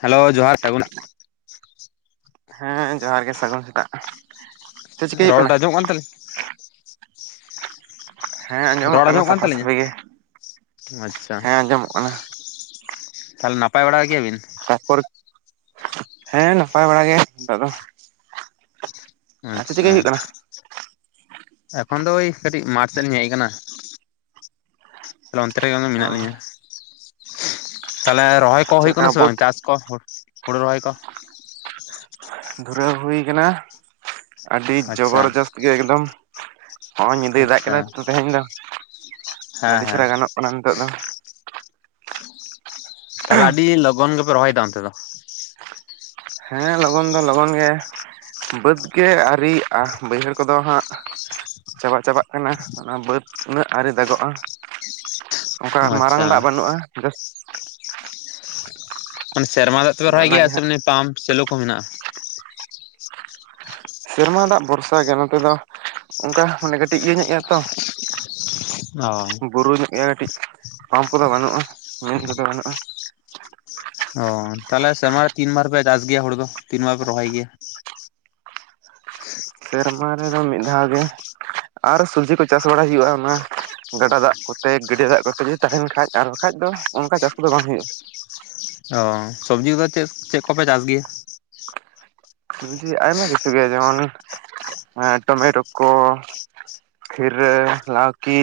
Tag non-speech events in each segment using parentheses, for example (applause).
Hello ᱡᱚᱦᱟᱨ (unintelligible) ᱦᱮᱸ ᱡᱚᱦᱟᱨ ᱜᱮ ᱥᱟᱹᱜᱩᱱ ᱥᱮᱛᱟᱜ ᱪᱮᱫ ᱪᱤᱠᱟᱹᱭ ᱦᱩᱭᱩᱜ ᱨᱚᱲ ᱠᱟᱱᱟ ᱟᱡᱚᱢᱚᱜ ᱠᱟᱱ ᱛᱟᱞᱤᱧᱟ ᱦᱮᱸ ᱨᱚᱲ ᱠᱟᱱᱟ ᱟᱸᱡᱚᱢᱚᱜ ᱠᱟᱱ ᱥᱟᱯᱷᱟ ᱛᱟᱞᱤᱧᱟ ᱥᱟᱹᱯᱷᱤ ᱜᱮ ᱟᱪᱪᱷᱟᱼᱼ ᱦᱮᱸ ᱟᱸᱡᱚᱢᱚᱜ ᱠᱟᱱᱟ ᱛᱟᱦᱚᱞᱮ ᱱᱟᱯᱟᱭ ᱵᱟᱲᱟ ᱜᱮᱭᱟ ᱵᱤᱱ ᱛᱟᱯᱚᱨ ᱦᱮᱸ ᱱᱟᱯᱟᱭ ᱵᱟᱲᱟ ᱜᱮ ᱱᱤᱛᱚᱜ ᱫᱚᱼᱼ ᱟᱪᱪᱷᱟ ᱦᱩᱭᱩᱜ ᱠᱟᱱᱟ ᱮᱠᱷᱚᱱ ᱫᱚ ᱳᱭ ᱠᱟᱹᱴᱤᱡ ᱢᱟᱴᱷ ᱥᱮᱫ ᱞᱤᱧ ᱦᱮᱡ ᱟᱠᱟᱱᱟ ᱛᱟᱦᱞᱮ ᱚᱱᱛᱮ ᱨᱮᱜᱮ ᱢᱮᱱᱟᱜ ᱚ ᱞᱤᱧᱟᱹ ᱛᱟᱞᱦᱮ ᱨᱚᱦᱚᱭ ᱠᱚ ᱪᱮᱫ ᱦᱩᱭᱩᱜ ᱞᱮᱠᱟ ᱠᱟᱱᱟ ᱥᱮ ᱵᱟᱹᱫᱽ ᱵᱟᱝ ᱪᱟᱥ ᱠᱚ ᱦᱩᱲᱩ ᱨᱚᱦᱚᱭ ᱠᱚ ᱫᱷᱩᱨᱟᱹᱣ ᱦᱩᱭ ᱠᱟᱱᱟ ᱟᱹᱰᱤ ᱟᱪᱪᱷᱟ ᱡᱚᱵᱚᱨ ᱡᱚᱥᱛ ᱜᱮ ᱮᱠᱫᱚᱢ ᱦᱚᱜᱼᱚᱭ ᱧᱤᱫᱟᱹᱭ ᱫᱟᱜ ᱟᱪᱪᱷᱟ ᱠᱟᱫᱟ ᱛᱚ ᱛᱮᱦᱮᱧ ᱫᱚᱼᱼ ᱦᱮᱸ ᱦᱮᱸ (unintelligible) ᱜᱟᱱᱚᱜ ᱠᱟᱱᱟ ᱱᱤᱛᱚᱜ ᱫᱚᱼᱼ ᱛᱟᱦᱚᱞᱮ ᱟᱹᱰᱤ ᱞᱚᱜᱚᱱ ᱜᱮᱯᱮ ᱨᱚᱦᱚᱭ ᱮᱫᱟ ᱚᱱᱛᱮ ᱫᱚ ᱦᱮᱸ ᱞᱚᱜᱚᱱ ᱫᱚ ᱞᱚᱜᱚᱱ ᱜᱮ ᱵᱟᱹᱫᱽ ᱜᱮ ᱟᱹᱣᱨᱤ ᱭᱟᱜ-ᱟ ᱵᱟᱹᱭᱦᱟᱹᱲ ᱠᱚᱫᱚ ᱦᱟᱸᱜ ᱪᱟᱵᱟ ᱪᱟᱵᱟᱜ ᱠᱟᱱᱟ ᱚᱱᱟ ᱵᱟᱹᱫᱽ ᱩᱱᱟᱹᱜ ᱟᱣᱨᱤ ᱫᱟᱜᱚᱜᱼᱟ ᱚᱱᱠᱟ ᱢᱟᱨᱟᱝ ᱟᱪᱪᱷᱟ ᱫᱟᱜ ᱵᱟᱹᱱᱩᱜᱼᱟ ᱡᱟᱹᱥᱛᱤᱼᱼ ᱢᱟᱱᱮ ᱥᱮᱨᱢᱟ ᱫᱟᱜ ᱛᱮᱯᱮ ᱟᱫᱚ ᱨᱚᱦᱚᱭ ᱜᱮᱭᱟ ᱚᱱᱟᱜᱮ ᱥᱮ ᱦᱟᱸᱜ ᱯᱟᱢᱯ ᱥᱮᱞᱳ ᱠᱚ ᱢᱮᱱᱟᱜᱼᱟ ᱥᱮᱨᱢᱟ ᱫᱟᱜ ᱵᱷᱚᱨᱥᱟ ᱜᱮ ᱱᱚᱛᱮ ᱫᱚ ᱚᱱᱠᱟ ᱢᱟᱱᱮ ᱠᱟᱹᱴᱤᱡ ᱤᱭᱟᱹ ᱧᱚᱜ ᱜᱮᱭᱟ ᱛᱚ (inaudible) ᱚᱸ ᱵᱩᱨᱩ ᱧᱚᱜ ᱜᱮᱭᱟ ᱠᱟᱹᱴᱤᱡ ᱯᱟᱢᱯ ᱠᱚᱫᱚ ᱵᱟᱹᱱᱩᱜᱼᱟ ᱢᱮᱱᱤ ᱠᱚᱫᱚ ᱵᱟᱹᱱᱩᱜᱼᱟ ᱚ ᱛᱟᱦᱞᱮ ᱥᱮᱨᱢᱟ ᱨᱮ ᱛᱤᱱ ᱵᱟᱨ ᱫᱟᱜ ᱜᱮᱭᱟ ᱦᱩᱲᱩ ᱫᱚ ᱛᱤᱱ ᱵᱟᱨ ᱯᱮ ᱨᱚᱦᱚᱭ ᱜᱮᱭᱟ ᱥᱮᱨᱢᱟ ᱨᱮᱫᱚ ᱢᱤᱫ ᱫᱷᱟᱣ ᱜᱮ ᱟᱨ ᱥᱚᱵᱽᱡᱤ ᱠᱚ ᱪᱟᱥ ᱵᱟᱲᱟᱭ ᱦᱩᱭᱩᱜᱼᱟ ᱚᱱᱟ ᱾ ᱜᱟᱰᱟ ᱫᱟᱜ ᱠᱚᱛᱮ ᱜᱟᱹᱰᱭᱟᱹ ᱫᱟᱜ ᱠᱚᱛᱮ ᱡᱩᱫᱤ ᱛᱟᱦᱮᱱ ᱠᱷᱟᱡ ᱟᱨ ᱵᱟᱠᱷᱟᱱ ᱫᱚ ᱚᱱᱠᱟ ᱪᱟᱥ ᱠᱚᱫᱚ ᱵᱟᱝ ᱦᱩᱭᱩᱜᱼᱟ ᱾ (inaudible) ᱚ ᱥᱚᱵᱽᱡᱤ ᱫᱚ ᱪᱮᱫ ᱪᱮᱫ ᱠᱚᱯᱮ ᱪᱟᱥ ᱜᱮᱭᱟ? ᱥᱚᱵᱽᱡᱤ ᱟᱭᱢᱟ ᱠᱤᱪᱷᱩ ᱜᱮ ᱡᱮᱢᱚᱱ ᱮᱸ ᱴᱚᱢᱮᱴᱳ ᱠᱚ ᱾ ᱠᱷᱤᱨᱟᱹ ᱞᱟᱣᱠᱤ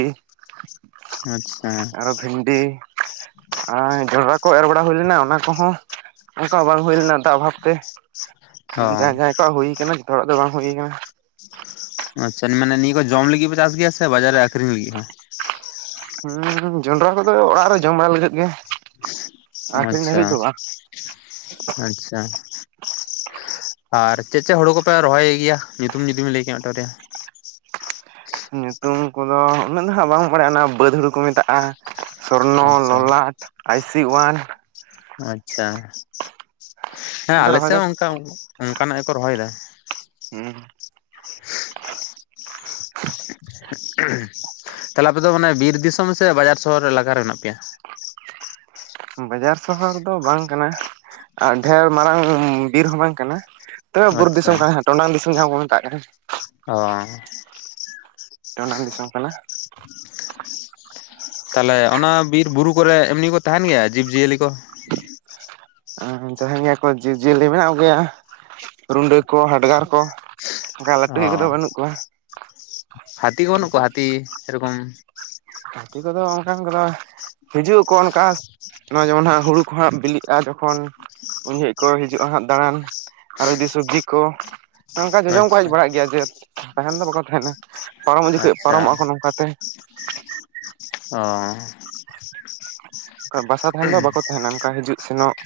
ᱟᱪ, ᱟᱨᱚ ᱵᱷᱤᱱ (inaudible) ᱟᱨ ᱡᱚᱱᱰᱨᱟ ᱠᱚ ᱮᱨ ᱵᱟᱲᱟ ᱦᱩᱭ ᱞᱮᱱᱟ ᱚᱱᱟ ᱠᱚᱦᱚᱸ ᱚᱱᱠᱟ ᱵᱟᱝ ᱦᱩᱭ ᱞᱮᱱᱟ ᱫᱟᱜ ᱚᱵᱷᱟᱵ ᱛᱮ ᱾ ᱚ ᱡᱟᱦᱟᱸᱭ ᱡᱟᱦᱟᱸᱭ ᱠᱚᱣᱟᱜ ᱦᱩᱭ ᱠᱟᱱᱟ ᱡᱷᱚᱛᱚ ᱦᱚᱲᱟᱜ ᱫᱚ ᱵᱟᱝ ᱦᱩᱭ ᱠᱟᱱᱟ ᱾ ᱟᱪᱪᱷᱟ ᱢᱟᱱᱮ ᱱᱤᱭᱟᱹ ᱠᱚ ᱡᱚᱢ ᱞᱟᱹᱜᱤᱫ ᱯᱮ ᱪᱟᱥ ᱜᱮᱭᱟ ᱥᱮ ᱵᱟᱡᱟᱨ ᱨᱮ ᱟᱹᱠᱷᱨᱤᱧ ᱞᱟᱹᱜᱤᱫ ᱦᱚᱸ? ᱦᱩᱸ ᱡᱚᱱᱰᱨᱟ ᱠᱚᱫᱚ ᱚᱲᱟᱜ ᱨᱮ ᱡᱚᱢ ᱵᱟᱲᱟ ᱞᱟᱹᱜᱤᱫ ᱜᱮ ᱾ ᱟᱪᱪᱷᱟ, ᱟᱪᱪᱷᱟ ᱾ ᱟᱨ ᱪᱮᱜ ᱪᱮᱜ ᱦᱳᱲᱳ ᱠᱚᱯᱮ ᱨᱚᱦᱚᱭ ᱜᱮᱭᱟ ᱧᱩᱛᱩᱢ ᱡᱩᱫᱤ ᱵᱮᱱ ᱞᱟᱹᱭ ᱠᱮᱭᱟ (inaudible) ᱧᱩᱛᱩᱢ ᱠᱚᱫᱚ ᱩᱱᱟᱹᱜ ᱫᱚ ᱦᱟᱸᱜ ᱵᱟᱝ ᱵᱟᱲᱟᱭᱱᱟ ᱵᱟᱹᱫᱽ ᱦᱩᱲᱩ ᱠᱚ ᱢᱮᱛᱟᱜᱼᱟ ᱾ ᱥᱚᱨᱱᱚ ᱟᱪᱪᱷᱟ ᱞᱚᱞᱟᱴ ᱟᱭᱥᱤ ᱳᱣᱟᱱ ᱾ ᱟᱪᱪᱷᱟ ᱦᱮᱸ ᱟᱫᱚ ᱨᱚᱦᱚᱭ ᱟᱞᱮᱥᱮᱫ ᱫᱚ ᱦᱚᱸ (inaudible) ᱚᱱᱠᱟ ᱱᱟᱜ ᱜᱮ ᱠᱚ ᱨᱚᱦᱚᱭ ᱫᱟ ᱾ ᱦᱩᱸ (inaudible) ᱛᱷᱟᱞᱮ ᱟᱯᱮ ᱫᱚ ᱢᱟᱱᱮ ᱵᱤᱨ ᱫᱤᱥᱚᱢ ᱥᱮ ᱵᱟᱡᱟᱨ ᱥᱚᱦᱚᱨ ᱮᱞᱟᱠᱟᱨᱮ ᱢᱮᱱᱟᱜ ᱯᱮᱭᱟ? ᱵᱟᱡᱟᱨ ᱥᱚᱦᱚᱨ ᱫᱚ ᱵᱟᱝ ᱠᱟᱱᱟ ᱟᱨ ᱰᱷᱮᱨ ᱢᱟᱨᱟᱝ ᱵᱤᱨ ᱦᱚᱸ ᱵᱟᱝ ᱠᱟᱱᱟ ᱾ ᱛᱟᱹᱣ ᱵᱩᱨ ᱫᱤᱥᱚᱢ ᱠᱟᱱᱟ ᱦᱟᱸᱜ ᱴᱚᱰᱟᱝ ᱫᱤᱥᱚᱢ ᱡᱟᱦᱟᱸ ᱵᱚᱱ ᱢᱮᱛᱟᱜ ᱠᱟᱱᱟ ᱾ ᱚᱻ ᱴᱚᱰᱟᱝ ᱫᱤᱥᱚᱢ ᱠᱟᱱᱟ ᱾ ᱛᱟᱦᱞᱮ ᱚᱱᱟ ᱵᱤᱨ ᱵᱩᱨᱩ ᱠᱚ ᱨᱮ ᱮᱢᱱᱤ ᱠᱚ ᱛᱟᱦᱮᱱ ᱜᱮᱭᱟ ᱡᱤᱵ ᱡᱤᱭᱟᱹᱞᱤ ᱠᱚ? (inaudible) ᱛᱟᱦᱮᱱ ᱜᱮᱭᱟ ᱠᱚ ᱡᱤᱵᱽᱼᱡᱤᱭᱟᱹᱞᱤ ᱢᱮᱱᱟᱜ ᱠᱚ ᱜᱮᱭᱟ ᱨᱩᱰᱟᱹ ᱠᱚ ᱦᱟᱰᱜᱟᱨ ᱠᱚ ᱾ ᱚᱱᱠᱟ ᱞᱟᱹᱴᱩᱤᱡ ᱠᱚ ᱫᱚ ᱵᱟᱹᱱᱩᱜ ᱠᱚᱣᱟ ᱾ ᱦᱟᱛᱤ ᱠᱚ ᱵᱟᱹᱱᱩᱜ ᱠᱚᱣᱟ ᱦᱟᱛᱤ ᱥᱮᱨᱚᱠᱚᱢ ᱾ ᱦᱟᱛᱤ ᱠᱚ ᱫᱚ ᱚᱱᱠᱟᱱ ᱠᱚ ᱫᱚ ᱾ ᱦᱤᱡᱩᱜ ᱟᱠᱚ ᱚᱱᱠᱟᱥ ᱱᱚᱜᱼᱚᱭ ᱡᱮᱢᱚᱱ ᱦᱟᱸᱜ ᱦᱩᱲᱩ ᱠᱚ ᱦᱟᱸᱜ ᱵᱤᱞᱤᱜᱼᱟ ᱡᱚᱠᱷᱚᱱ ᱾ ᱩᱱ ᱡᱚᱦᱚᱜ ᱠᱚ ᱦᱤᱡᱩᱜᱼᱟ ᱦᱟᱸᱜ ᱫᱟᱬᱟᱱ ᱟᱨᱚ ᱡᱩᱫᱤ ᱥᱚᱵᱽᱡᱤ ᱠᱚ ᱾ ᱱᱚᱝᱠᱟ ᱡᱚᱡᱚᱢ ᱠᱚ ᱦᱮᱡ ᱟᱪᱪᱷᱟ ᱵᱟᱲᱟᱜ ᱜᱮᱭᱟ ᱡᱮ ᱛᱟᱦᱮᱱ ᱫᱚ ᱵᱟᱠᱚ ᱛᱟᱦᱮᱱᱟ ᱯᱟᱨᱚᱢᱚᱜ ᱡᱚᱠᱷᱚᱡ ᱟᱪᱪᱷᱟ ᱯᱟᱨᱚᱢᱚᱜᱼᱟ ᱱᱚᱝᱠᱟᱛᱮ ᱾ ᱚᱻ ᱟᱱᱠᱟ ᱵᱟᱥᱟ ᱛᱟᱦᱮᱱ ᱫᱚ ᱵᱟᱠᱚ ᱛᱟᱦᱮᱱᱟ ᱚᱱᱠᱟ ᱦᱤᱡᱩᱜ ᱥᱮᱱᱚᱜ ᱾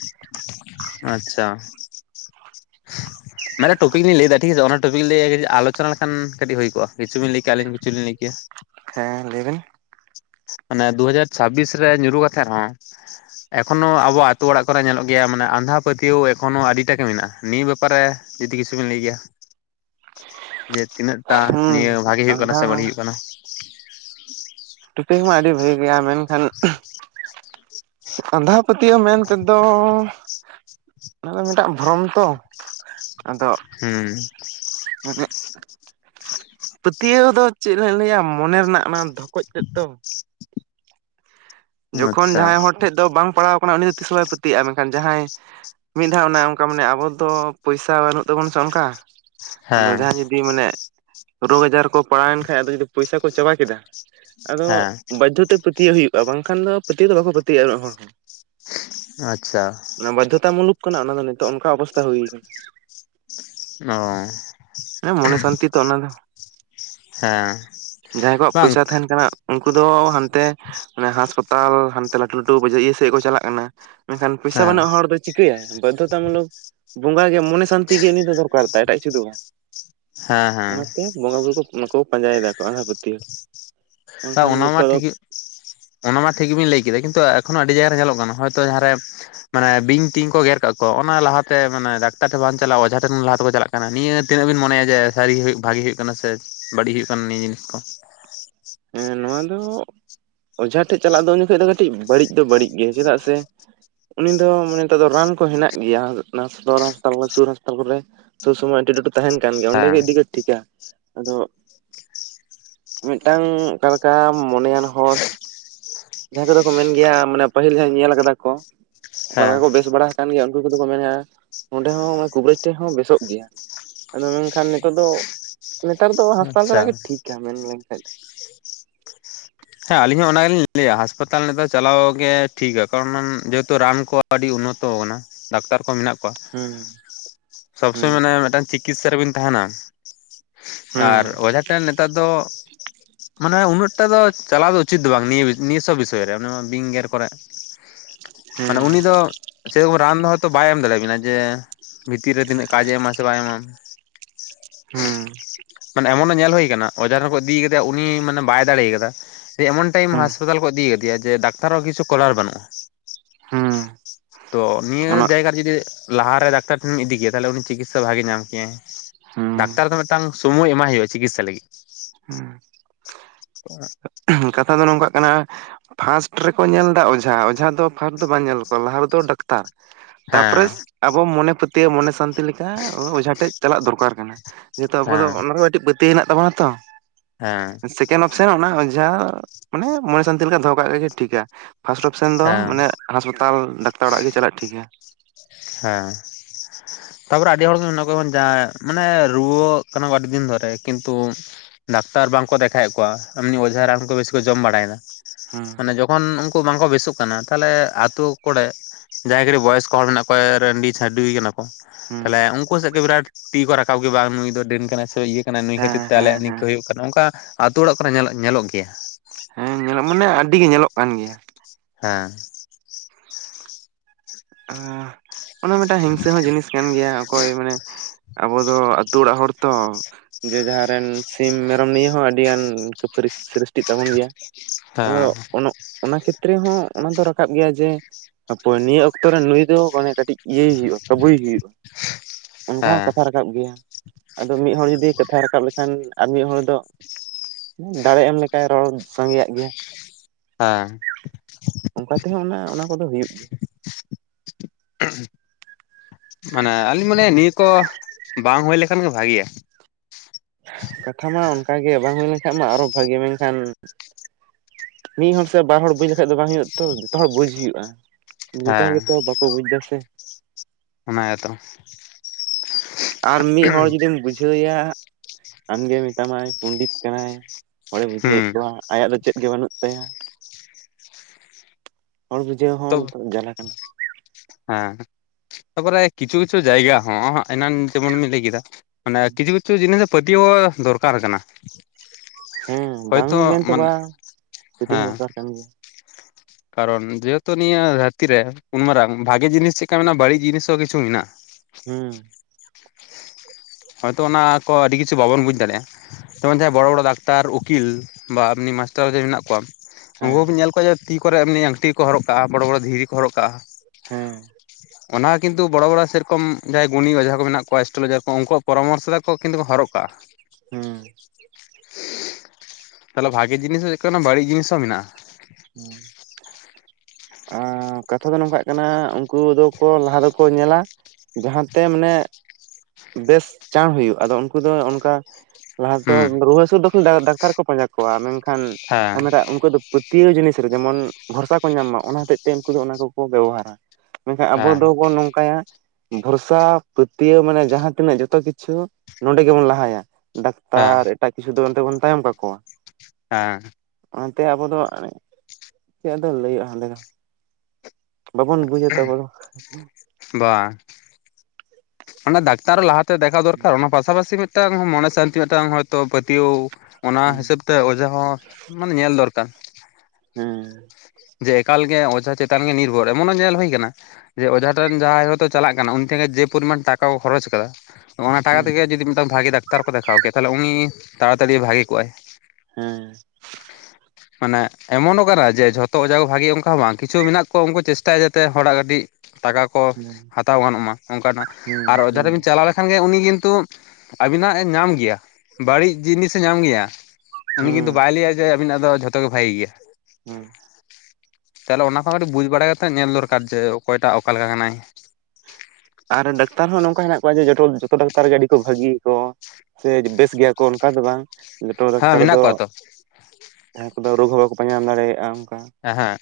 ᱟᱪᱪᱷᱟ, ᱢᱟᱱᱮ ᱴᱚᱠᱤᱠ ᱞᱤᱧ ᱞᱟᱹᱭᱫᱟ ᱾ ᱴᱷᱤᱠ ᱟᱪᱷᱮ ᱚᱱᱟ ᱴᱚᱯᱤᱠ ᱞᱤᱭᱮ ᱟᱞᱚᱪᱚᱱᱟ ᱞᱮᱠᱷᱟᱱ ᱠᱟᱹᱴᱤᱡ ᱠᱚ ᱦᱩᱭ ᱠᱚᱼᱟ ᱠᱤᱪᱩᱵᱤᱱ ᱞᱟᱹᱭ ᱠᱮᱭᱟ ᱟᱹᱞᱤᱧ ᱠᱤᱪᱷᱩ ᱞᱤᱧ ᱞᱟᱹᱭ ᱠᱮᱭᱟ ᱾ ᱦᱮᱸ ᱞᱟᱹᱭᱵᱮᱱ ᱾ ᱢᱟᱱᱮ ᱫᱩ ᱦᱟᱡᱟᱨ ᱪᱷᱟᱵᱵᱤᱥ ᱨᱮ ᱧᱩᱨᱩ ᱠᱟᱛᱮᱜ ᱨᱮ ᱦᱚᱸ ᱮᱠᱷᱚᱱᱳ ᱟᱵᱚ ᱟᱛᱳ ᱚᱲᱟᱜ ᱠᱚ ᱨᱮ ᱧᱮᱞᱚᱜ ᱜᱮᱭᱟ ᱢᱟᱱᱮ ᱟᱸᱫᱷᱟ ᱯᱟᱹᱛᱭᱟᱹᱣ ᱮᱠᱷᱚᱱᱳ ᱟᱹᱰᱤᱴᱟᱜ ᱜᱮ ᱢᱮᱱᱟᱜᱼᱟ ᱱᱤᱭᱟᱹ ᱵᱮᱯᱟᱨᱮ ᱾ ᱡᱩᱫᱤ ᱠᱤᱪᱷᱩᱵᱤᱱ ᱞᱟᱹᱭ ᱜᱮᱭᱟ ᱡᱮ ᱛᱤᱱᱟᱹᱜ ᱴᱟ ᱱᱤᱭᱟᱹ ᱦᱩᱸ ᱵᱷᱟᱜᱮ ᱦᱩᱭᱩᱜ ᱠᱟᱱᱟ ᱥᱮ ᱟᱸᱫᱷᱟ ᱵᱟᱹᱲᱤᱡ ᱦᱩᱭᱩᱜ ᱠᱟᱱᱟ ᱾ ᱴᱩᱯᱤᱠ ᱢᱟ ᱟᱹᱰᱤ ᱵᱷᱟᱹᱜᱤ ᱜᱮᱭᱟ ᱢᱮᱱᱠᱷᱟᱱ (inaudible) ᱟᱸᱫᱷᱟ ᱯᱟᱹᱛᱭᱟᱹᱣ ᱢᱮᱱ ᱛᱮ ᱫᱚ ᱚᱱᱟ ᱫᱚ ᱢᱤᱫᱴᱟᱜ ᱵᱷᱨᱚᱢ ᱛᱚ ᱾ ᱦᱩᱸ᱾ ᱦ (unintelligible) ᱯᱟᱹᱛᱭᱟᱹᱣ ᱫᱚ ᱪᱮᱫ ᱞᱮ ᱞᱟᱹᱭᱟ, ᱢᱚᱱᱮ ᱨᱮᱱᱟᱜ ᱚᱱᱟ ᱫᱷᱚᱠᱚᱡᱽ ᱛᱮᱫ ᱛᱚ ᱡᱚᱠᱷᱚᱱ ᱟᱪᱪᱷᱟ ᱡᱟᱦᱟᱭ ᱦᱚᱲ ᱴᱷᱮᱡ ᱫᱚ ᱵᱟᱝ ᱯᱟᱲᱟᱣ ᱟᱠᱟᱱᱟ, ᱩᱱᱤ ᱫᱚ ᱛᱤᱥ ᱦᱚᱸ ᱵᱟᱭ ᱯᱟᱹᱛ ᱛᱤᱜᱼᱟ ᱢᱮᱱᱠᱷᱟᱱ ᱡᱟᱦᱟᱭ, ᱢᱤᱫ ᱫᱷᱟᱶ ᱚᱱᱟ ᱚᱱᱠᱟ ᱢᱟᱱᱮ ᱟᱵᱚ ᱫᱚ ᱯᱚᱭᱥᱟ ᱵᱟᱹᱱᱩᱜ ᱛᱟᱵᱚᱱᱟ ᱥᱮ ᱚᱱᱠᱟ᱾ ᱟᱫᱚ ᱦᱮᱸ ᱡᱟᱦᱟᱭ ᱡᱩᱫᱤ ᱢᱟᱱᱮ, ᱨᱳᱜᱽ ᱟᱡᱟᱨ ᱠᱚ ᱯᱟᱲᱟᱣ ᱮᱱ ᱠᱷᱟᱡ ᱟᱫᱚ ᱡᱩᱫᱤ ᱯᱚᱭᱥᱟ ᱠᱚ ᱪᱟᱵᱟ ᱠᱮᱫᱟ᱾ ᱟᱫᱚ ᱦᱮᱸ ᱵᱟᱫᱫᱷᱚᱛᱮ ᱯᱟᱹᱛᱭᱟᱹᱣ ᱦᱩᱭᱩᱜᱼᱟ, ᱵᱟᱝᱠᱷᱟᱱ ᱫᱚ ᱯᱟᱹᱛᱭᱟᱹᱣ ᱫᱚ ᱵᱟᱠᱚ ᱯᱟᱹᱛᱭᱟᱹᱜᱼᱟ ᱩᱱᱟᱹᱜ ᱦᱚᱲ᱾ ᱟᱪᱪᱷᱟ᱾ ᱚᱱᱟ ᱵᱟᱫᱽᱫᱷᱚᱛᱟ ᱢᱩᱞᱚᱠ ᱠᱟᱱᱟ᱾ ᱚᱱᱟ ᱫᱚ ᱱᱤᱛᱚᱜ ᱚᱱᱠᱟ ᱚᱵᱚᱥᱛᱷᱟ ᱦᱩᱭ ᱠᱟᱱᱟ᱾ ᱚ ᱦᱮᱸ ᱢᱚᱱᱮ ᱥᱟᱱᱛᱤ ᱛᱚ ᱚᱱᱟ ᱫᱚ᱾ ᱦᱮᱸ ᱡᱟᱦᱟᱭ ᱠᱚᱣᱟᱜ ᱵᱟᱝ ᱯᱚᱭᱥᱟ ᱛᱟᱦᱮᱱ ᱠᱟᱱᱟ᱾ ᱩᱱᱠᱩ ᱫᱚ ᱦᱟᱱᱛᱮ, ᱚᱱᱮ ᱦᱟᱸᱥᱯᱟᱛᱟᱞ ᱦᱟᱱᱛᱮ ᱞᱟᱹᱴᱩ ᱞᱟᱹᱴᱩ ᱤᱭᱟᱹ ᱥᱮᱫ ᱠᱚ ᱪᱟᱞᱟᱜ ᱠᱟᱱᱟ᱾ ᱢᱮᱱᱠᱷᱟᱱ ᱯᱚᱭᱥᱟ ᱦᱮᱸ ᱵᱟᱹᱱᱩᱜ ᱦᱚᱲ ᱫᱚ ᱪᱤᱠᱟᱹᱭᱟ, ᱵᱫᱽᱫᱷᱚᱛᱟ ᱢᱩᱞᱚᱠ ᱵᱚᱸᱜᱟ ᱜᱮ ᱢᱚᱱᱮ ᱥᱟᱱᱛᱤ ᱜᱮ ᱩᱱᱤ ᱫᱚ ᱫᱚᱨᱠᱟᱨ ᱛᱟᱭᱟ ᱾ᱮᱴᱟᱜ ᱠᱤᱪᱷᱩ ᱫᱚ ᱵᱟᱝ᱾ ᱦᱮᱸ ᱦᱮᱸ ᱚᱱᱟᱛᱮ ᱵᱚᱸᱜᱟ ᱵᱩᱨᱩ ᱠᱚ, ᱱᱩᱠᱩ ᱯᱟᱸᱡᱟᱭ ᱫᱟᱠᱚ ᱟᱸᱫᱷᱟ ᱯᱟᱹᱛᱭᱟᱹᱣ᱾ ᱛᱟ ᱵᱟᱝᱠᱷᱟᱱ ᱚᱱᱟ ᱢᱟ ᱱᱤᱛᱚᱜ ᱴᱷᱤᱠᱤ ᱚᱱᱟ ᱢᱟ ᱴᱷᱤᱠ ᱜᱮᱵᱤᱱ ᱞᱟᱹᱭ ᱠᱮᱫᱟ᱾ ᱠᱤᱱᱛᱩ ᱮᱠᱷᱚᱱᱳ ᱟᱹᱰᱤ ᱡᱟᱭᱜᱟ ᱨᱮ ᱧᱮᱞᱚᱜ ᱠᱟᱱᱟ, ᱦᱳᱭᱛᱳ ᱡᱟᱦᱟ ᱨᱮ ᱢᱟᱱᱮ ᱵᱤᱧ ᱛᱤᱧ ᱠᱚ ᱜᱮᱨ ᱠᱟᱜ ᱠᱚᱣᱟ, ᱚᱱᱟ ᱞᱟᱦᱟ ᱛᱮ ᱢᱟᱱᱮ ᱰᱟᱠᱛᱟᱨ ᱴᱷᱮᱱ ᱵᱟᱝ ᱪᱟᱞᱟᱜ ᱚᱡᱷᱟ ᱴᱷᱮᱱ ᱞᱟᱦᱟ ᱛᱮᱠᱚ ᱪᱟᱞᱟᱜ ᱠᱟᱱᱟ᱾ ᱠᱟᱱᱟ ᱱᱤᱭᱟᱹ ᱛᱤᱱᱟᱹᱜ ᱵᱤᱱ ᱢᱚᱱᱮᱭᱟ ᱡᱮ, ᱥᱟᱹᱨᱤ ᱵᱷᱟᱜᱤ ᱦᱩᱭᱩᱜ ᱠᱟᱱᱟ ᱥᱮ ᱵᱟᱹᱲᱤᱡ ᱦᱩᱭᱩᱜ ᱠᱟᱱᱟ ᱱᱤᱭᱟᱹ ᱡᱤᱱᱤᱥ ᱠᱚ᱾ ᱦᱮᱸ ᱱᱚᱣᱟ ᱫᱚ ᱚᱡᱷᱟ ᱴᱷᱮᱡ ᱪᱟᱞᱟᱜ ᱫᱚ ᱩᱱ ᱡᱚᱠᱷᱚᱱ ᱫᱚ ᱠᱟᱹᱴᱤᱡ ᱵᱟᱹᱲᱤᱡ ᱫᱚ ᱵᱟᱹᱲᱤᱡ ᱜᱮ᱾ ᱪᱮᱫᱟᱜ ᱥᱮ ᱩᱱᱤ ᱫᱚ ᱢᱟᱱᱮ ᱱᱤᱛᱚᱜ ᱫᱚ ᱨᱟᱱ ᱠᱚ ᱦᱮᱱᱟᱜ ᱜᱮᱭᱟ, ᱥᱚᱫᱚᱨ ᱦᱟᱥᱯᱟᱛᱟᱞ ᱠᱚ ᱨᱮ ᱥᱩᱨ ᱦᱟᱸᱥᱯᱟᱛᱟᱞ ᱠᱚ ᱨᱮ᱾ ᱥᱚᱵᱥᱚᱢᱚᱭ ᱮᱱᱴᱤᱴᱤᱭᱩᱰ ᱛᱟᱦᱮᱱ ᱠᱟᱱ ᱜᱮᱭᱟ, ᱚᱸᱰᱮ ᱦᱮᱸ ᱜᱮ ᱤᱫᱤ ᱜᱮ ᱴᱷᱤᱠᱟ᱾ ᱟᱫᱚ ᱢᱤᱫᱴᱟᱝ ᱚᱠᱟ ᱞᱮᱠᱟ, ᱢᱚᱱᱮᱭᱟᱱ ᱦᱚᱲ ᱡᱟᱦᱟᱸᱭ ᱠᱚᱫᱚ ᱠᱚ ᱢᱮᱱ ᱜᱮᱭᱟ ᱢᱟᱱᱮ ᱯᱟᱹᱦᱤᱞ ᱡᱟᱦᱟᱸᱭ ᱧᱮᱞ ᱠᱟᱫᱟ ᱠᱚ, ᱚᱠᱟ ᱞᱮᱠᱟ ᱦᱮᱸ ᱠᱚ ᱵᱮᱥ ᱵᱟᱲᱟ ᱠᱟᱱ ᱜᱮᱭᱟ ᱩᱱᱠᱩ ᱠᱚᱫᱚ ᱠᱚ ᱢᱮᱱᱮᱼᱟ, ᱚᱸᱰᱮ ᱦᱚᱸ ᱠᱩᱵᱨᱟᱹᱡ ᱴᱷᱮᱡ ᱦᱚᱸ ᱵᱮᱥᱚᱜ ᱜᱮᱭᱟ᱾ ᱟᱫᱚ ᱢᱮᱱᱠᱷᱟᱱ ᱱᱤᱛᱚᱜ ᱫᱚ, ᱱᱮᱛᱟᱨ ᱫᱚ ᱦᱟᱸᱥᱯᱟᱛᱟᱞ ᱟᱪᱪᱷᱟ ᱪᱟᱞᱟᱜ ᱜᱮ ᱴᱷᱤᱠ-ᱟ᱾ ᱢᱮᱱ ᱠᱷᱟᱡ ᱫᱚ᱾ (inaudible) (inaudible) ᱦᱮᱸ ᱟᱞᱤᱧ ᱦᱚᱸ ᱚᱲᱟ ᱜᱮᱞᱤᱧ ᱞᱟᱹᱭᱟ, ᱦᱟᱸᱥᱯᱟᱛᱟᱞ ᱱᱮᱛᱟᱨ ᱪᱟᱞᱟᱣ ᱜᱮ ᱴᱷᱤᱠᱼᱟ ᱾ᱠᱟᱨᱚᱱ ᱡᱚᱛᱚ ᱨᱟᱱ ᱠᱚ ᱟᱹᱰᱤ ᱩᱱᱚᱛᱚ ᱟᱠᱟᱱᱟ, ᱰᱟᱠᱛᱟᱨ ᱠᱚ ᱢᱮᱱᱟᱜ ᱦᱩᱸ ᱥᱚᱵ ᱥᱚᱢᱚᱭ ᱦᱩᱸ ᱢᱟᱱᱮ, ᱢᱤᱫᱴᱟᱝ ᱪᱤᱠᱤᱥᱟ ᱨᱮᱵᱤᱱ ᱛᱟᱦᱮᱱᱟ᱾ ᱦᱩᱸ ᱟᱨ ᱚᱡᱷᱟ ᱴᱷᱮᱱ ᱱᱮᱛᱟᱨ ᱫᱚ ᱢᱟᱱᱮ ᱩᱱᱟᱹᱜᱴᱟ ᱫᱚ ᱪᱟᱞᱟᱣ ᱫᱚ ᱩᱪᱤᱛ ᱫᱚ ᱵᱟᱝ ᱱᱤᱭᱟᱹ ᱱᱤᱭᱟᱹ ᱥᱚᱵ ᱵᱤᱥᱚᱭ ᱨᱮ ᱾ᱵᱤᱧ ᱜᱮᱨ ᱠᱚᱨᱮ᱾ ᱢᱟᱱᱮ ᱩᱱᱤ ᱫᱚ ᱥᱮ ᱨᱚᱠᱚᱢ ᱨᱟᱱ ᱫᱚ ᱦᱚᱭᱛᱳ ᱵᱟᱭ ᱮᱢ ᱫᱟᱲᱮᱭᱟᱵᱮᱱᱟ ᱡᱮ, ᱵᱷᱤᱛᱤᱨ ᱨᱮ ᱛᱤᱱᱟᱹᱜ ᱠᱟᱡᱮ ᱮᱢᱟ ᱥᱮ ᱵᱟᱭ ᱮᱢᱟ᱾ ᱦᱩᱸ᱾ ᱢᱟᱱᱮ ᱮᱢᱚᱱ ᱦᱚᱸ ᱧᱮᱞ ᱦᱩᱭ ᱠᱟᱱᱟ, ᱚᱡᱷᱟ ᱨᱮᱠᱚ ᱤᱫᱤ ᱠᱟᱮᱭᱟ, ᱩᱱᱤ ᱢᱟᱱᱮ ᱵᱟᱭ ᱫᱟᱲᱮ ᱠᱟᱫᱟ᱾ ᱡᱮ ᱮᱢᱚᱱ ᱴᱟᱭᱤᱢ ᱦᱩᱸ ᱦᱟᱥᱯᱟᱛᱟᱞ ᱠᱚ ᱤᱫᱤ ᱠᱟᱫᱮᱭᱟ, ᱡᱮ ᱫᱟᱠᱛᱟᱨ ᱦᱚᱸ ᱠᱤᱪᱷᱩ ᱠᱚᱨᱟᱨ ᱵᱟᱹᱱᱩᱜᱼᱟ᱾ ᱦᱩᱸ ᱛᱚ ᱱᱤᱭᱟᱹ ᱚᱱᱟ ᱡᱟᱭᱜᱟ ᱨᱮ ᱡᱩᱫᱤ ᱞᱟᱦᱟᱨᱮ ᱰᱟᱠᱛᱟᱨ ᱴᱷᱮᱱᱮᱢ ᱤᱫᱤ ᱠᱮᱭᱟ, ᱛᱟᱦᱚᱞᱮ ᱩᱱᱤ ᱪᱤᱠᱤᱥᱟ ᱵᱷᱟᱜᱮ ᱧᱟᱢ ᱠᱮᱟᱭ᱾ ᱦᱩᱸ ᱰᱟᱠᱛᱟᱨ ᱫᱚ ᱢᱮᱴᱟᱝ ᱥᱚᱢᱚᱭ ᱮᱢᱟᱭ ᱦᱩᱭᱩᱜᱼᱟ, ᱪᱤᱠᱤᱥᱟ ᱞᱟᱹᱜᱤᱫ᱾ ᱦᱩᱸ ᱠᱟᱛᱷᱟ ᱫᱚ ᱱᱚᱝᱠᱟᱜ ᱠᱟᱱᱟ ᱯᱷᱟᱥᱴ ᱨᱮᱠᱚ ᱧᱮᱞᱫᱟ ᱚᱡᱷᱟ, ᱚᱡᱷᱟ ᱫᱚ ᱯᱷᱟᱥᱴ ᱫᱚ ᱵᱟᱝ ᱧᱮᱞ ᱠᱚᱣᱟ ᱞᱟᱦᱟ ᱨᱮᱫᱚ ᱰᱟᱠᱛᱟᱨ᱾ ᱛᱟᱯᱚᱨᱮ, ᱦᱮᱸ ᱟᱵᱚ ᱢᱚᱱᱮ ᱯᱟᱹᱛᱭᱟᱹᱣ ᱢᱚᱱᱮ ᱥᱟᱹᱱᱛ ᱛᱤ ᱞᱮᱠᱟ ᱚᱡᱷᱟ ᱴᱷᱮᱡ ᱪᱟᱞᱟᱜ ᱫᱚᱨᱠᱟᱨ ᱠᱟᱱᱟ᱾ ᱡᱮᱛᱚ ᱟᱵᱚ ᱫᱚ ᱦᱮᱸ ᱚᱱᱟ ᱨᱮ ᱟᱹᱰᱤ ᱯᱟᱹᱛᱤᱭ ᱦᱮᱱᱟᱜ ᱛᱟᱵᱚᱱᱟ ᱛᱚ᱾ ᱦᱮᱸ ᱥᱮᱠᱮᱱ ᱚᱯᱷᱥᱮᱱ ᱚᱱᱟ ᱚᱡᱷᱟ ᱢᱟᱱᱮ ᱢᱚᱱᱮ ᱥᱟᱱᱛᱤ ᱞᱮᱠᱟ ᱫᱚᱦᱚ ᱠᱟᱜ ᱜᱮ ᱴᱷᱤᱠᱟ ᱾ ᱯᱷᱟᱥᱴ ᱚᱯᱷᱥᱮᱱ ᱫᱚ, ᱦᱮᱸ ᱢᱟᱱᱮ ᱦᱟᱸᱥᱯᱟᱛᱟᱞ ᱰᱟᱠᱛᱟᱨ ᱚᱲᱟᱜ ᱜᱮ ᱪᱟᱞᱟᱜ ᱴᱷᱤᱠᱟ᱾ ᱦᱮᱸ ᱾ ᱛᱟᱯᱚᱨ ᱟᱹᱰᱤ ᱦᱚᱲ ᱜᱮ ᱢᱮᱱᱟᱜ ᱠᱚᱣᱟ ᱡᱟᱭ ᱢᱟᱱᱮ ᱨᱩᱣᱟᱹ ᱠᱟᱱᱟ ᱠᱚ ᱟᱹᱰᱤ ᱫᱤᱱ ᱫᱷᱚᱨᱮ ᱠᱤᱱᱛᱩ ᱰᱟᱠᱛᱟᱨ ᱵᱟᱝ ᱠᱚ ᱫᱮᱠᱷᱟᱭᱮᱫ ᱠᱚᱣᱟ ᱮᱢᱱᱤ ᱚᱡᱷᱟ ᱨᱟᱱ ᱠᱚ ᱵᱮᱥᱤ ᱠᱚ ᱡᱚᱢ ᱵᱟᱲᱟᱭᱫᱟ, ᱦᱩᱸ ᱢᱟᱱᱮ ᱡᱚᱠᱷᱚᱱ ᱩᱱᱠᱩ ᱵᱟᱝ ᱠᱚ ᱵᱮᱥᱚᱜ ᱠᱟᱱᱟ ᱛᱟᱦᱚᱞᱮ ᱟᱛᱳ ᱠᱚᱨᱮ ᱡᱟᱦᱟᱸᱭ ᱠᱟᱹᱴᱤᱡ ᱵᱚᱭᱚᱥᱠᱚ ᱦᱚᱲ ᱢᱮᱱᱟᱜ ᱠᱚᱣᱟ, ᱨᱟᱺᱰᱤ ᱪᱷᱟᱹᱰᱩᱭ ᱠᱟᱱᱟ ᱦᱩᱸ ᱛᱟᱦᱚᱞᱮ ᱩᱱᱠᱩ ᱥᱮᱫ ᱜᱮ ᱵᱤᱨᱟᱴ ᱛᱤ ᱠᱚ ᱨᱟᱠᱟᱵ ᱜᱮ ᱵᱟᱝ ᱱᱩᱭ ᱫᱚ ᱰᱟᱹᱱ ᱠᱟᱱᱟᱭ ᱥᱮ ᱤᱭᱟᱹ ᱱᱩᱭ ᱦᱮᱸ ᱠᱷᱟᱹᱛᱤᱨ ᱛᱮ ᱦᱮᱸ ᱟᱞᱮᱭᱟᱜ ᱦᱮᱸ ᱱᱤᱝᱠᱟᱹ ᱦᱩᱭᱩᱜ ᱠᱟᱱᱟ, ᱚᱱᱠᱟ ᱟᱹᱛᱩ ᱚᱲᱟᱜ ᱠᱚᱨᱮ ᱧᱮᱞᱚᱜ ᱜᱮᱭᱟ ᱾ ᱦᱮᱸ ᱧᱮᱞᱚᱜ ᱢᱟᱱᱮ, ᱟᱹᱰᱤ ᱜᱮ ᱧᱮᱞᱚᱜ ᱠᱟᱱ ᱜᱮᱭᱟ᱾ ᱦᱮᱸ ᱾ (unintelligible) ᱚᱱᱟ ᱢᱤᱫᱴᱟᱝ ᱦᱤᱝᱥᱟᱹ ᱦᱚᱸ ᱡᱤᱱᱤᱥ ᱠᱟᱱ ᱜᱮᱭᱟ ᱾ ᱚᱠᱚᱭ ᱢᱟᱱᱮ ᱟᱵᱚ ᱫᱚ ᱟᱹᱛᱩ ᱚᱲᱟᱜ ᱦᱚᱲ ᱛᱚ ᱡᱮ ᱡᱟᱦᱟᱸ ᱨᱮᱱ ᱥᱤᱢ ᱢᱮᱨᱚᱢ ᱱᱤᱭᱟᱹ ᱦᱚᱸ ᱟᱹᱰᱤ ᱜᱟᱱ ᱠᱷᱟᱹᱯᱟᱹᱨᱤ ᱥᱨᱤᱥᱴᱤᱜ ᱛᱟᱵᱚᱱ ᱜᱮᱭᱟ᱾ ᱦᱮᱸ ᱾ ᱟᱫᱚ ᱚᱱᱟ ᱠᱷᱮᱛᱨᱮ ᱦᱚᱸ ᱚᱱᱟ ᱫᱚ ᱨᱟᱠᱟᱵ ᱜᱮᱭᱟ ᱡᱮ ᱟᱯᱚᱭ ᱱᱤᱭᱟᱹ ᱟᱛᱳ ᱨᱮ ᱱᱩᱭ ᱫᱚ ᱠᱟᱹᱴᱤᱡ ᱤᱭᱟᱹᱭ ᱦᱩᱭᱩᱜᱼᱟ ᱠᱟᱹᱵᱩᱭ ᱦᱩᱭᱩᱜᱼᱟ, ᱚᱱᱠᱟ ᱦᱚᱸ ᱦᱮᱸ ᱠᱟᱛᱷᱟ ᱨᱟᱠᱟᱵ ᱜᱮᱭᱟ ᱾ ᱟᱫᱚ ᱢᱤᱫ ᱦᱚᱲ ᱡᱩᱫᱤ ᱠᱟᱛᱷᱟᱭ ᱨᱟᱠᱟᱵ ᱞᱮᱠᱷᱟᱱ ᱟᱨ ᱢᱤᱫ ᱦᱚᱲ ᱫᱚ ᱫᱟᱲᱮ ᱮᱢ ᱞᱮᱠᱟᱭ ᱨᱚᱲ ᱥᱟᱸᱜᱮᱭᱟᱜ ᱜᱮᱭᱟ ᱾ ᱦᱮᱸ ᱾ ᱚᱱᱠᱟ ᱛᱮᱦᱚᱸ ᱚᱱᱟ, ᱚᱱᱟ ᱠᱚᱫᱚ ᱦᱩᱭᱩᱜ ᱜᱮᱭᱟ (inaudible) ᱢᱟᱱᱮ ᱟᱹᱞᱤᱧ ᱵᱚᱞᱮ ᱢᱟᱱᱮ ᱱᱤᱭᱟᱹ ᱠᱚ, ᱵᱟᱝ ᱦᱩᱭ ᱞᱮᱠᱷᱟᱱ ᱜᱮ ᱵᱷᱟᱜᱮᱭᱟ ᱾ ᱠᱟᱛᱷᱟ ᱢᱟ ᱚᱱᱠᱟ ᱜᱮ ᱵᱟᱝ ᱦᱩᱭ ᱞᱮᱱᱠᱷᱟᱱ ᱢᱟ ᱟᱨᱚ ᱵᱷᱟᱜᱤ ᱢᱮᱱᱠᱷᱟᱱ ᱢᱤᱫ ᱦᱚᱲ ᱥᱮ ᱵᱟᱨ ᱦᱚᱲ ᱵᱩᱡᱽ ᱞᱮᱠᱷᱟᱡ ᱫᱚ ᱵᱟᱝ ᱦᱩᱭᱩᱜᱼᱟ ᱛᱚ, ᱡᱚᱛᱚ ᱦᱚᱲ ᱵᱩᱡᱽ ᱦᱩᱭᱩᱜᱼᱟ᱾ ᱡᱚᱛᱚ ᱦᱮᱸ ᱦᱚᱲ ᱜᱮᱛᱚ ᱵᱟᱠᱚ ᱵᱩᱡ ᱫᱟ ᱥᱮ ᱾ ᱚᱱᱟ ᱜᱮᱛᱚ ᱾ ᱟᱨ ᱢᱤᱫ ᱦᱚᱲ ᱡᱩᱫᱤᱢ ᱵᱩᱡᱷᱟᱹᱣ ᱮᱭᱟ, ᱟᱢ ᱜᱮ ᱢᱮᱛᱟᱢᱟᱭ ᱯᱚᱱᱰᱤᱛ ᱠᱟᱱᱟᱭ ᱾ ᱦᱚᱲᱮ ᱵᱩᱡᱷᱟᱹᱣ ᱮᱫ ᱦᱩᱸ ᱠᱚᱣᱟ, ᱟᱭᱟᱜ ᱫᱚ ᱪᱮᱫ ᱜᱮ ᱵᱟᱱᱩᱜ ᱛᱟᱭᱟ ᱾ ᱦᱚᱲ ᱵᱩᱡᱷᱟᱹᱣ ᱦᱚᱸ ᱛᱚ ᱱᱤᱛᱚᱜ ᱡᱟᱞᱟ ᱠᱟᱱᱟ ᱾ ᱦᱮᱸ ᱛᱟ ᱯᱚᱨᱮ ᱠᱤᱪᱷᱩ, ᱠᱤᱪᱷᱩ ᱡᱟᱭᱜᱟ ᱦᱚᱸ ᱮᱱᱟᱱ ᱡᱮᱢᱚᱱ ᱞᱟᱹᱭ ᱠᱮᱫᱟ ᱢᱟᱱᱮ ᱠᱤᱪᱷᱩ ᱠᱤᱪᱷᱩ ᱡᱤᱱᱤᱥ ᱯᱟᱹᱛᱭᱟᱹᱣ ᱫᱚᱨᱠᱟᱨ ᱠᱟᱱᱟ ᱾ ᱦᱮᱸ ᱵᱟᱝ ᱢᱮᱱ ᱛᱚ ᱵᱟᱝ ᱠᱟᱹᱴᱤᱡ ᱦᱚᱸ ᱦᱮᱸ ᱫᱚᱨᱠᱟᱨ ᱠᱟᱱ ᱜᱮᱭᱟ ᱾ ᱠᱟᱨᱚᱱ ᱡᱮᱦᱮᱛᱩ ᱱᱤᱭᱟᱹ ᱫᱷᱟᱹᱨᱛᱤ ᱨᱮ ᱩᱱ ᱢᱟᱨᱟᱝ ᱵᱷᱟᱜᱮ ᱡᱤᱱᱤᱥ ᱪᱮᱫ ᱠᱟ ᱢᱮᱱᱟᱜᱼᱟ, ᱵᱟᱹᱲᱤᱡᱽ ᱡᱤᱱᱤᱥ ᱦᱚᱸ ᱠᱤᱪᱷᱩ ᱢᱮᱱᱟᱜᱼᱟ ᱾ ᱦᱩᱸ ᱾ ᱦᱚᱭᱛᱳ ᱚᱱᱟ ᱠᱚ ᱟᱹᱰᱤ ᱠᱤᱪᱷᱩ ᱵᱟᱵᱚᱱ ᱵᱩᱡᱽ ᱫᱟᱲᱮᱜᱼᱟ ᱾ ᱡᱮᱢᱚᱱ ᱡᱟᱦᱟᱸᱭ ᱵᱚᱲᱚ, ᱵᱚᱲᱚ ᱰᱟᱠᱛᱟᱨ ᱩᱠᱤᱞ ᱵᱟ ᱮᱢᱱᱤ ᱢᱟᱥᱴᱟᱨ ᱡᱮ ᱢᱮᱱᱟᱜ ᱠᱚᱣᱟ ᱾ ᱩᱱᱠᱩ ᱦᱮᱸ ᱯᱮ ᱧᱮᱞ ᱠᱚᱣᱟ ᱡᱮ ᱛᱤ ᱠᱚᱨᱮ ᱮᱢᱱᱤ ᱟᱝᱴᱤ ᱠᱚ ᱦᱚᱨᱚᱜ ᱠᱟᱜᱼᱟ ᱵᱚᱲᱚ ᱵᱚᱲᱚ ᱫᱷᱤᱨᱤ ᱠᱚ ᱦᱚᱨᱚᱜ ᱠᱟᱜᱼᱟ ᱦᱮᱸ ᱾ ᱚᱱᱟ ᱠᱤᱱᱛᱩ ᱵᱚᱲᱚ, ᱵᱚᱲᱚ ᱥᱮ ᱨᱚᱠᱚᱢ ᱡᱟᱦᱟᱸᱭ ᱜᱩᱱᱤ ᱚᱡᱷᱟ ᱠᱚ ᱢᱮᱱᱟᱜ ᱠᱚᱣᱟ ᱮᱥᱴᱳᱞᱚᱡᱟᱨ ᱠᱚ ᱩᱱᱠᱩ ᱯᱚᱨᱟᱢᱚᱨᱥᱚ ᱫᱟᱠᱚ ᱠᱤᱱᱛᱩ ᱠᱚ ᱦᱚᱨᱚᱜ ᱠᱟᱜᱼᱟ ᱾ ᱦᱩᱸ ᱾ ᱛᱟᱦᱚᱞᱮ ᱵᱷᱟᱜᱮ ᱡᱤᱱᱤᱥ ᱦᱚᱸ ᱪᱮᱫ ᱠᱟ ᱢᱮᱱᱟ ᱵᱟᱹᱲᱤᱡᱽ ᱡᱤᱱᱤᱥ ᱦᱚᱸ ᱢᱮᱱᱟᱜᱼᱟ ᱾ (inaudible) ᱟᱻ ᱠᱟᱛᱷᱟ ᱫᱚ ᱱᱚᱝᱠᱟᱜ ᱠᱟᱱᱟ ᱩᱱᱠᱩ ᱫᱚᱠᱚ ᱞᱟᱦᱟ ᱫᱚ ᱠᱚ ᱧᱮᱞᱟ ᱡᱟᱦᱟᱸ ᱛᱮ ᱢᱟᱱᱮ ᱵᱮᱥ ᱪᱟᱬ ᱦᱩᱭᱩᱜᱼᱟ, ᱟᱫᱚ ᱩᱱᱠᱩ ᱫᱚ ᱚᱱᱠᱟ ᱞᱟᱦᱟ ᱛᱮᱫᱚ ᱦᱩᱸ ᱨᱩᱣᱟᱹ ᱦᱟᱹᱥᱩ ᱨᱮᱫᱚ ᱠᱷᱟᱱ ᱰᱟ-ᱫᱟᱠᱠᱛᱟᱨ ᱠᱚ ᱯᱟᱸᱡᱟ ᱠᱚᱣᱟ ᱢᱮᱱᱠᱷᱟᱱ ᱦᱮᱸ (unintelligible) ᱩᱱᱠᱩ ᱫᱩ ᱛᱤᱭᱟᱹ ᱡᱤᱱᱤᱥ ᱨᱮ ᱡᱮᱢᱚᱱ ᱵᱷᱚᱨᱥᱟ ᱠᱚ ᱧᱟᱢ ᱢᱟ ᱚᱱᱟ ᱦᱚᱛᱮᱡᱽ ᱛᱮ ᱩᱱᱠᱩ ᱫᱚ ᱚᱱᱟ ᱠᱚ ᱠᱚ ᱵᱮᱵᱚᱦᱟᱨᱟ᱾ ᱢᱮᱱᱠᱷᱟᱱ ᱟᱵᱚ ᱦᱮᱸ ᱫᱚᱵᱚᱱ ᱱᱚᱝᱠᱟᱭᱟ ᱵᱷᱚᱨᱥᱟ ᱯᱟᱹᱛᱭᱟᱹᱣ ᱢᱟᱱᱮ ᱡᱟᱦᱟᱸ ᱛᱤᱱᱟᱹᱜ ᱡᱚᱛᱚ ᱠᱤᱪᱷᱩ ᱱᱚᱰᱮ ᱜᱮ ᱵᱚᱱ ᱞᱟᱦᱟᱭᱟ᱾ ᱦᱮᱸ ᱰᱟᱠᱛᱟᱨ ᱮᱴᱟᱜ ᱠᱤᱪᱷᱩ ᱫᱚ ᱚᱱᱛᱮ ᱵᱚᱱ ᱛᱟᱭᱚᱢ ᱠᱟᱠᱚᱣᱟ᱾ ᱦᱮᱸ᱾ ᱚᱱᱟ ᱛᱮ ᱟᱵᱚ ᱫᱚ᱾ ᱪᱮᱫ ᱫᱚ ᱞᱟᱹᱭᱚᱜᱼᱟ ᱞᱟᱹᱭ ᱢᱮ᱾ ᱵᱟᱵᱚᱱ ᱵᱩᱡᱟ ᱛᱚ ᱟᱵᱚ ᱫᱚ᱾ ᱵᱟ᱾ ᱚᱱᱟ ᱰᱟᱠᱛᱟᱨ ᱞᱟᱦᱟ ᱛᱮ ᱫᱮᱠᱷᱟᱣ ᱫᱚᱨᱠᱟᱨ᱾ ᱚᱱᱟ ᱯᱟᱥᱟ ᱯᱟᱥᱤ ᱢᱤᱫᱴᱟᱝ ᱢᱚᱱᱮ ᱥᱟᱱᱛᱤ ᱢᱤᱫ ᱴᱟᱝ ᱦᱳᱭᱛᱚ ᱯᱟᱹᱛᱭᱟᱹᱣ ᱚᱱᱟ ᱦᱮᱸ ᱦᱤᱥᱟᱹᱵ ᱛᱮ ᱚᱡᱷᱟ ᱦᱚᱸ ᱢᱟᱱᱮ ᱧᱮᱞ ᱫᱚᱨᱠᱟᱨ᱾ ᱦᱩᱸ᱾ ᱡᱮ ᱮᱠᱟᱞ ᱜᱮ ᱚᱡᱷᱟ ᱪᱮᱛᱟᱱ ᱜᱮ ᱱᱤᱨᱵᱷᱚᱨ ᱮᱢᱚᱱᱚ ᱧᱮᱞ ᱦᱩᱭ ᱠᱟᱱᱟ᱾ ᱡᱮ ᱚᱡᱷᱟ ᱴᱷᱮᱱ ᱡᱟᱦᱟᱸᱭ ᱦᱳᱭᱛᱚ ᱪᱟᱞᱟᱜ ᱠᱟᱱᱟ ᱩᱱᱤ ᱴᱷᱮᱱ ᱜᱮ ᱡᱮ ᱯᱚᱨᱤᱢᱟᱱ ᱴᱟᱠᱟ ᱠᱚ ᱠᱷᱚᱨᱚᱪ ᱟᱠᱟᱫᱟ᱾ ᱚᱱᱟ ᱴᱟᱠᱟ ᱛᱮ ᱦᱮᱸ ᱜᱮ ᱡᱩᱫᱤ ᱢᱤᱫ ᱴᱟᱝ ᱵᱷᱟᱜᱮ ᱫᱟᱠᱛᱟᱨ ᱠᱚ ᱫᱮᱠᱷᱟᱣ ᱠᱮᱭᱟ ᱛᱟᱦᱞᱮ ᱩᱱᱤ ᱛᱟᱲᱟ ᱛᱟᱲᱤ ᱵᱷᱟᱜᱮ ᱠᱚᱜᱼᱟᱭ᱾ ᱦᱩᱸ᱾ ᱢᱟᱱᱮ ᱮᱢᱚᱱᱚ ᱠᱟᱱᱟ ᱡᱮ ᱡᱷᱚ ᱛᱚ ᱚᱡᱷᱟ ᱠᱚ ᱵᱷᱟᱜᱮᱭᱟ ᱚᱱᱠᱟ ᱦᱚᱸ ᱵᱟᱝ ᱠᱤᱪᱷᱩ ᱢᱮᱱᱟᱜ ᱠᱚᱣᱟ ᱩᱱᱠᱩ ᱪᱮᱥᱴᱟᱭ ᱡᱟᱛᱮ ᱦᱚᱲᱟᱜ ᱠᱟᱹᱴᱤᱡᱽ ᱴᱟᱠᱟ ᱠᱚ ᱦᱮᱸ ᱦᱟᱛᱟᱣ ᱜᱟᱱᱚᱜ ᱢᱟ ᱚᱱᱠᱟᱱᱟᱜ ᱦᱮᱸ ᱟᱨ ᱚᱡᱷᱟ ᱦᱮᱸ ᱴᱷᱮᱡ ᱵᱤᱱ ᱪᱟᱞᱟᱣ ᱞᱮ ᱠᱷᱟᱱ ᱜᱮ ᱩᱱᱤ ᱠᱤᱱᱛᱩ ᱟᱵᱤᱱᱟᱜ ᱮ ᱧᱟᱢ ᱜᱮᱭᱟ ᱵᱟᱹᱲᱤᱡᱽ ᱡᱤᱱᱤᱥᱮ ᱧᱟᱢ ᱜᱮᱭᱟ᱾ ᱩᱱᱤ ᱠᱤᱱᱛᱩ ᱵᱟᱭ ᱞᱟᱹᱭᱟ ᱡᱮ ᱟᱵᱤᱱᱟᱜ ᱫᱚ ᱡᱷᱚᱛᱚ ᱜᱮ ᱵᱷᱟᱜᱮ ᱜᱮᱭᱟ᱾ ᱦᱩᱸ᱾ ᱛᱟᱦᱞᱮ ᱚᱱᱟ ᱠᱚᱸ ᱦᱚᱸ ᱠᱟᱹᱴᱤᱡ ᱵᱩᱡᱽ ᱵᱟᱲᱟ ᱠᱟᱛᱮᱫ ᱧᱮᱞ ᱫᱚᱨᱠᱟᱨ ᱡᱮ ᱚᱠᱚᱭ ᱴᱟᱜ ᱚᱠᱟ ᱞᱮᱠᱟ ᱠᱟᱱᱟᱭ᱾ ᱟᱨ ᱰᱟᱠᱛᱟᱨ ᱦᱚᱸ ᱱᱚᱝᱠᱟ ᱦᱮᱱᱟᱜ ᱠᱚᱣᱟ ᱡᱮ ᱡᱚᱴᱚ ᱡᱚᱛᱚ ᱰᱟᱠᱛᱟᱨ ᱜᱮ ᱟᱹᱰᱤ ᱠᱚ ᱵᱷᱟᱹᱜᱤᱭᱟᱠᱚ᱾ ᱥᱮ ᱵᱮᱥ ᱜᱮᱭᱟ ᱠᱚ ᱚᱱᱠᱟ ᱫᱚ ᱵᱟᱝ᱾ ᱡᱚᱛᱚ ᱦᱮᱸ ᱰᱟᱠᱛᱟᱨ ᱢᱮᱱᱟᱜ ᱫᱚ ᱠᱚᱣᱟ ᱛᱚ ᱡᱟᱦᱟᱸᱭ ᱠᱚ ᱫᱚ ᱨᱳᱜᱽ ᱦᱚᱸ ᱵᱟᱠᱚ ᱯᱟᱸᱡᱟ ᱧᱟᱢ ᱫᱟᱲᱮᱭᱟᱜᱼᱟ᱾ ᱮᱸᱦᱮᱜ᱾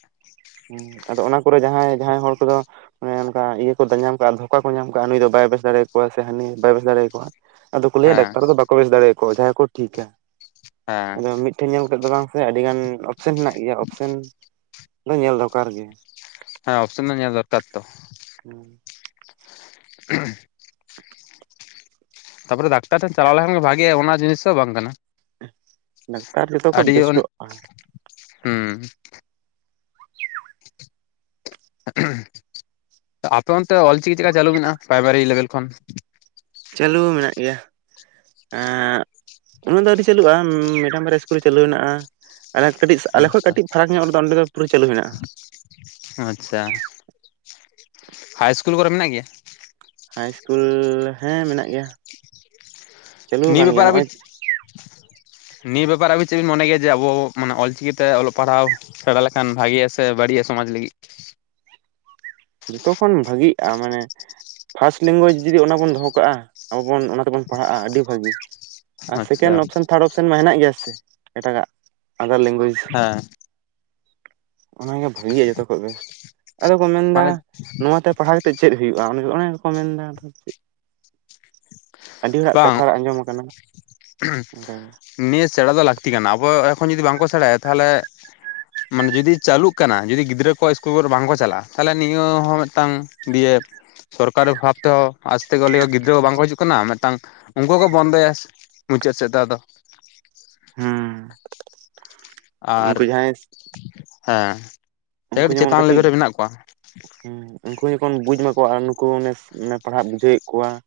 ᱦᱩᱸ ᱟᱫᱚ ᱚᱱᱟ ᱠᱚᱨᱮ ᱡᱟᱦᱟᱸᱭ ᱡᱟᱦᱟᱸᱭ ᱦᱚᱲ ᱠᱚ ᱫᱚ ᱚᱱᱮ ᱚᱱᱠᱟ ᱤᱭᱟᱹ ᱠᱚ ᱫᱟ ᱧᱟᱢ ᱠᱟᱜᱼᱟ ᱫᱷᱚ᱾ ᱚᱠᱟ ᱠᱚ ᱧᱟᱢ ᱠᱟᱜᱼᱟ ᱱᱩᱭ ᱫᱚ ᱵᱟᱭ ᱵᱮᱥ ᱫᱟᱲᱮᱭᱟᱠᱚᱣᱟ ᱥᱮ ᱦᱟᱹᱱᱤ ᱵᱟᱭ ᱵᱮᱥ ᱫᱟᱲᱮᱭᱟᱠᱚᱣᱟ, ᱟᱫᱚ ᱠᱚ ᱞᱟᱹᱭᱟ ᱦᱮᱸ ᱰᱟᱠᱛᱟᱨ ᱫᱚ ᱵᱟ ᱠᱚ ᱵᱮᱥ ᱫᱟᱲᱮᱭᱟᱠᱚᱣᱟ᱾ ᱚᱡᱷᱟ ᱜᱮᱠᱚ ᱴᱷᱤᱠᱟ᱾ ᱦᱮᱸ ᱟᱫᱚ ᱢᱤᱫ ᱴᱷᱮᱱ ᱧᱮᱞ ᱠᱟᱛᱮ ᱫᱚ ᱵᱟᱝ ᱥᱮ ᱟᱹᱰᱤ ᱜᱟᱱ ᱚᱯ ᱚᱯᱷᱥᱮᱱ ᱦᱮᱱᱟᱜ ᱜᱮᱭᱟ᱾ ᱚᱯᱥᱮᱱ ᱫᱚ ᱧᱮᱞ ᱫᱚᱨᱠᱟᱨ ᱜᱮ᱾ ᱦᱮᱸ ᱚᱯᱷᱥᱮᱱ ᱫᱚ ᱧᱮᱞ ᱫᱚᱨᱠᱟᱨ ᱛᱚ᱾ ᱦᱩᱸ᱾ (unintelligible) ᱛᱟᱯᱚᱨᱮ ᱰᱟᱠᱛᱟᱨ ᱴᱷᱮᱱ ᱪᱟᱞᱟᱣ ᱞᱮᱠᱷᱟᱱ ᱜᱮ ᱵᱷᱟᱜᱮᱜᱼᱟ ᱚᱱᱟ ᱡᱤᱱᱤᱥ ᱦᱚᱸ ᱵᱟᱝ ᱠᱟᱱᱟ᱾ ᱰᱠᱮᱛᱟᱨ ᱡᱚᱛᱚ ᱠᱷᱚᱱ ᱟᱹᱰᱤ ᱵᱮᱥᱴᱚᱜᱼᱟ᱾ ᱦᱩᱸ᱾ ᱟᱯᱮ ᱚᱱᱛᱮᱮ ᱚᱞᱪᱤᱠᱤ ᱪᱮᱫᱠᱟ ᱪᱟᱹᱞᱩ ᱢᱮᱱᱟᱜᱼᱟ ᱯᱨᱟᱭᱢᱟᱨᱤ ᱞᱮᱵᱮᱞ ᱠᱷᱚᱱ? ᱪᱟᱹᱞᱩ ᱢᱮᱱᱟᱜ ᱜᱮᱭᱟ᱾ ᱮᱸᱜ ᱩᱱᱟᱹᱜ ᱫᱚ ᱟᱹᱣᱨᱤ ᱪᱟᱹᱞᱩᱜᱼᱟ ᱢᱮᱫᱴᱟᱝ ᱵᱟᱨᱭᱟ ᱤᱥᱠᱩᱞ ᱨᱮ ᱪᱟᱹᱞᱩ ᱦᱮᱱᱟᱜᱼᱟ᱾ ᱟᱞᱮ ᱠᱟᱹᱴᱤᱡ ᱟᱞᱮ ᱠᱷᱚᱡ ᱟᱪᱪᱷᱟ ᱠᱟᱹᱴᱤᱡ ᱯᱷᱟᱨᱟᱠ ᱧᱚᱜ ᱨᱮᱫᱚ ᱚᱸᱰᱮ ᱫᱚ ᱯᱩᱨᱟᱹ ᱪᱟᱹᱞᱩ ᱦᱮᱱᱟᱜᱼᱟ᱾ ᱚ ᱟᱪᱪᱷᱟ᱾ ᱦᱟᱭ ᱤᱥᱠᱩᱞ ᱠᱚᱨᱮ ᱢᱮᱱᱟᱜ ᱜᱮᱭᱟ? ᱦᱟᱭ ᱤᱥᱠᱩᱞ, ᱦᱮᱸ ᱢᱮᱱᱟᱜ ᱜᱮᱭᱟ᱾ ᱪᱟᱹᱞᱩ ᱱᱤᱭᱟᱹ ᱟᱠᱟᱱ ᱜᱮᱭᱟ ᱵᱮᱯᱟᱨ ᱱᱚᱜᱼᱚᱭ ᱟᱵᱤᱡ ᱱᱤᱭᱟᱹ ᱵᱮᱯᱟᱨ ᱟᱵᱤᱱ ᱪᱮᱜ ᱵᱤᱱ ᱢᱚᱱᱮ ᱜᱮᱭᱟ ᱡᱮ ᱟᱵᱚ ᱢᱟᱱᱮ ᱚᱞ ᱪᱤᱠᱤᱛᱮ ᱚᱞᱚᱜ ᱯᱟᱲᱦᱟᱣ ᱥᱮᱬᱟ ᱞᱮᱠᱷᱟᱱ ᱵᱷᱟᱜᱮᱤᱭᱟ ᱥᱮ ᱵᱟᱹᱲᱤᱡ-ᱟ ᱥᱚᱢᱟᱡ ᱞᱟᱹᱜᱤᱫ? ᱡᱚᱛᱚᱠᱷᱚᱱ ᱵᱷᱟᱜᱤᱜᱼᱟ, ᱢᱟᱱᱮ ᱯᱷᱟᱥᱴ ᱞᱮᱝᱜᱩᱭᱮᱡ ᱡᱩᱫᱤ ᱚᱱᱟ ᱵᱚᱱ ᱫᱚᱦᱚ ᱠᱟᱜᱼᱟ, ᱟᱵᱚ ᱵᱚᱱ ᱚᱱᱟ ᱛᱮᱵᱚᱱ ᱯᱟᱲᱦᱟᱜᱼᱟ ᱟᱹᱰᱤ ᱵᱷᱟᱹᱜᱤ ᱾ ᱟᱨ ᱟᱪᱪᱷᱟ ᱥᱮᱠᱮᱱᱰ ᱚᱯᱥᱮᱱ ᱛᱷᱟᱨᱰ ᱚᱯᱥᱮᱱ ᱢᱟ ᱦᱮᱱᱟᱜ ᱜᱮᱭᱟ ᱥᱮ ᱮᱴᱟᱜᱟᱜ ᱟᱫᱟᱨ ᱞᱮᱝᱜᱩᱭᱮᱡᱽ ᱾ ᱦᱮᱸ ᱾ ᱚᱱᱟ ᱜᱮ ᱵᱷᱟᱹᱜᱤᱜ-ᱟ ᱡᱚᱛᱚ ᱠᱷᱚᱡ ᱵᱮᱥᱴ ᱾ ᱟᱫᱚ ᱠᱚ ᱢᱮᱱᱫᱟ ᱢᱟᱱᱮ ᱱᱚᱣᱟ ᱛᱮ ᱯᱟᱲᱦᱟᱣ ᱠᱟᱛᱮᱫ ᱪᱮᱫ ᱦᱩᱭᱩᱜᱼᱟ ᱚᱱᱮ ᱚᱱᱠᱟ ᱠᱚ ᱢᱮᱱᱫᱟ ᱾ ᱟᱫᱚ ᱟᱹᱰᱤ ᱦᱚᱲᱟᱜ ᱵᱟᱝ ᱠᱟᱛᱷᱟ ᱟᱸᱡᱚᱢ ᱟᱠᱟᱱᱟ ᱚᱱᱠᱟ ᱜᱮ ᱾ ᱱᱤᱭᱟᱹ ᱥᱮᱬᱟ ᱫᱚ ᱞᱟᱹᱠᱛᱤ ᱠᱟᱱᱟ ᱟᱵᱚ ᱮᱠᱷᱚᱱ ᱡᱩᱫᱤ ᱵᱟᱝᱠᱚ ᱥᱮᱬᱟᱭᱟ ᱛᱟᱦᱚᱞᱮ ᱢᱟᱱᱮ ᱡᱩᱫᱤ ᱪᱟᱹᱞᱩᱜ ᱠᱟᱱᱟ ᱡᱩᱫᱤ ᱜᱤᱫᱽᱨᱟᱹ ᱠᱚᱣᱟᱜ ᱤᱥᱠᱩᱞ ᱠᱚᱨᱮ ᱵᱟᱝ ᱠᱚ ᱪᱟᱞᱟᱜᱼᱟ ᱛᱟᱦᱚᱞᱮ ᱱᱤᱭᱟᱹ ᱦᱚᱸ ᱢᱮᱫᱴᱟᱝ ᱫᱤᱭᱮ ᱥᱚᱨᱠᱟᱨᱤ ᱵᱷᱟᱵ ᱛᱮᱦᱚᱸ ᱟᱡᱽ ᱛᱮ ᱜᱮᱞᱮᱳᱣ ᱜᱤᱫᱽᱨᱟᱹ ᱵᱟᱝᱠᱚ ᱦᱤᱡᱩᱜ ᱠᱟᱱᱟ ᱢᱮᱫᱴᱟᱝ ᱩᱱᱠᱩ ᱦᱚ ᱠᱚ ᱵᱚᱱᱫᱚᱭᱟ ᱢᱩᱪᱟᱹᱫ ᱥᱮᱫ ᱫᱚ ᱟᱫᱚ ᱾ ᱦᱩᱸ ᱾ ᱟᱨ, ᱦᱮᱸ ᱾ ᱩᱱᱠᱩ ᱡᱮᱢᱚᱱ ᱠᱟᱹᱴᱤᱡ ᱦᱩᱸ ᱩᱱᱠᱩ ᱡᱚᱠᱷᱚᱱ ᱵᱩᱡ ᱢᱟᱠᱚ ᱱᱩᱠᱩ ᱚᱱᱮ ᱢᱟᱱᱮ ᱯᱟᱲᱦᱟᱜ ᱵᱩᱡᱷᱟᱹᱣᱮᱫ ᱠᱚᱣᱟ ᱾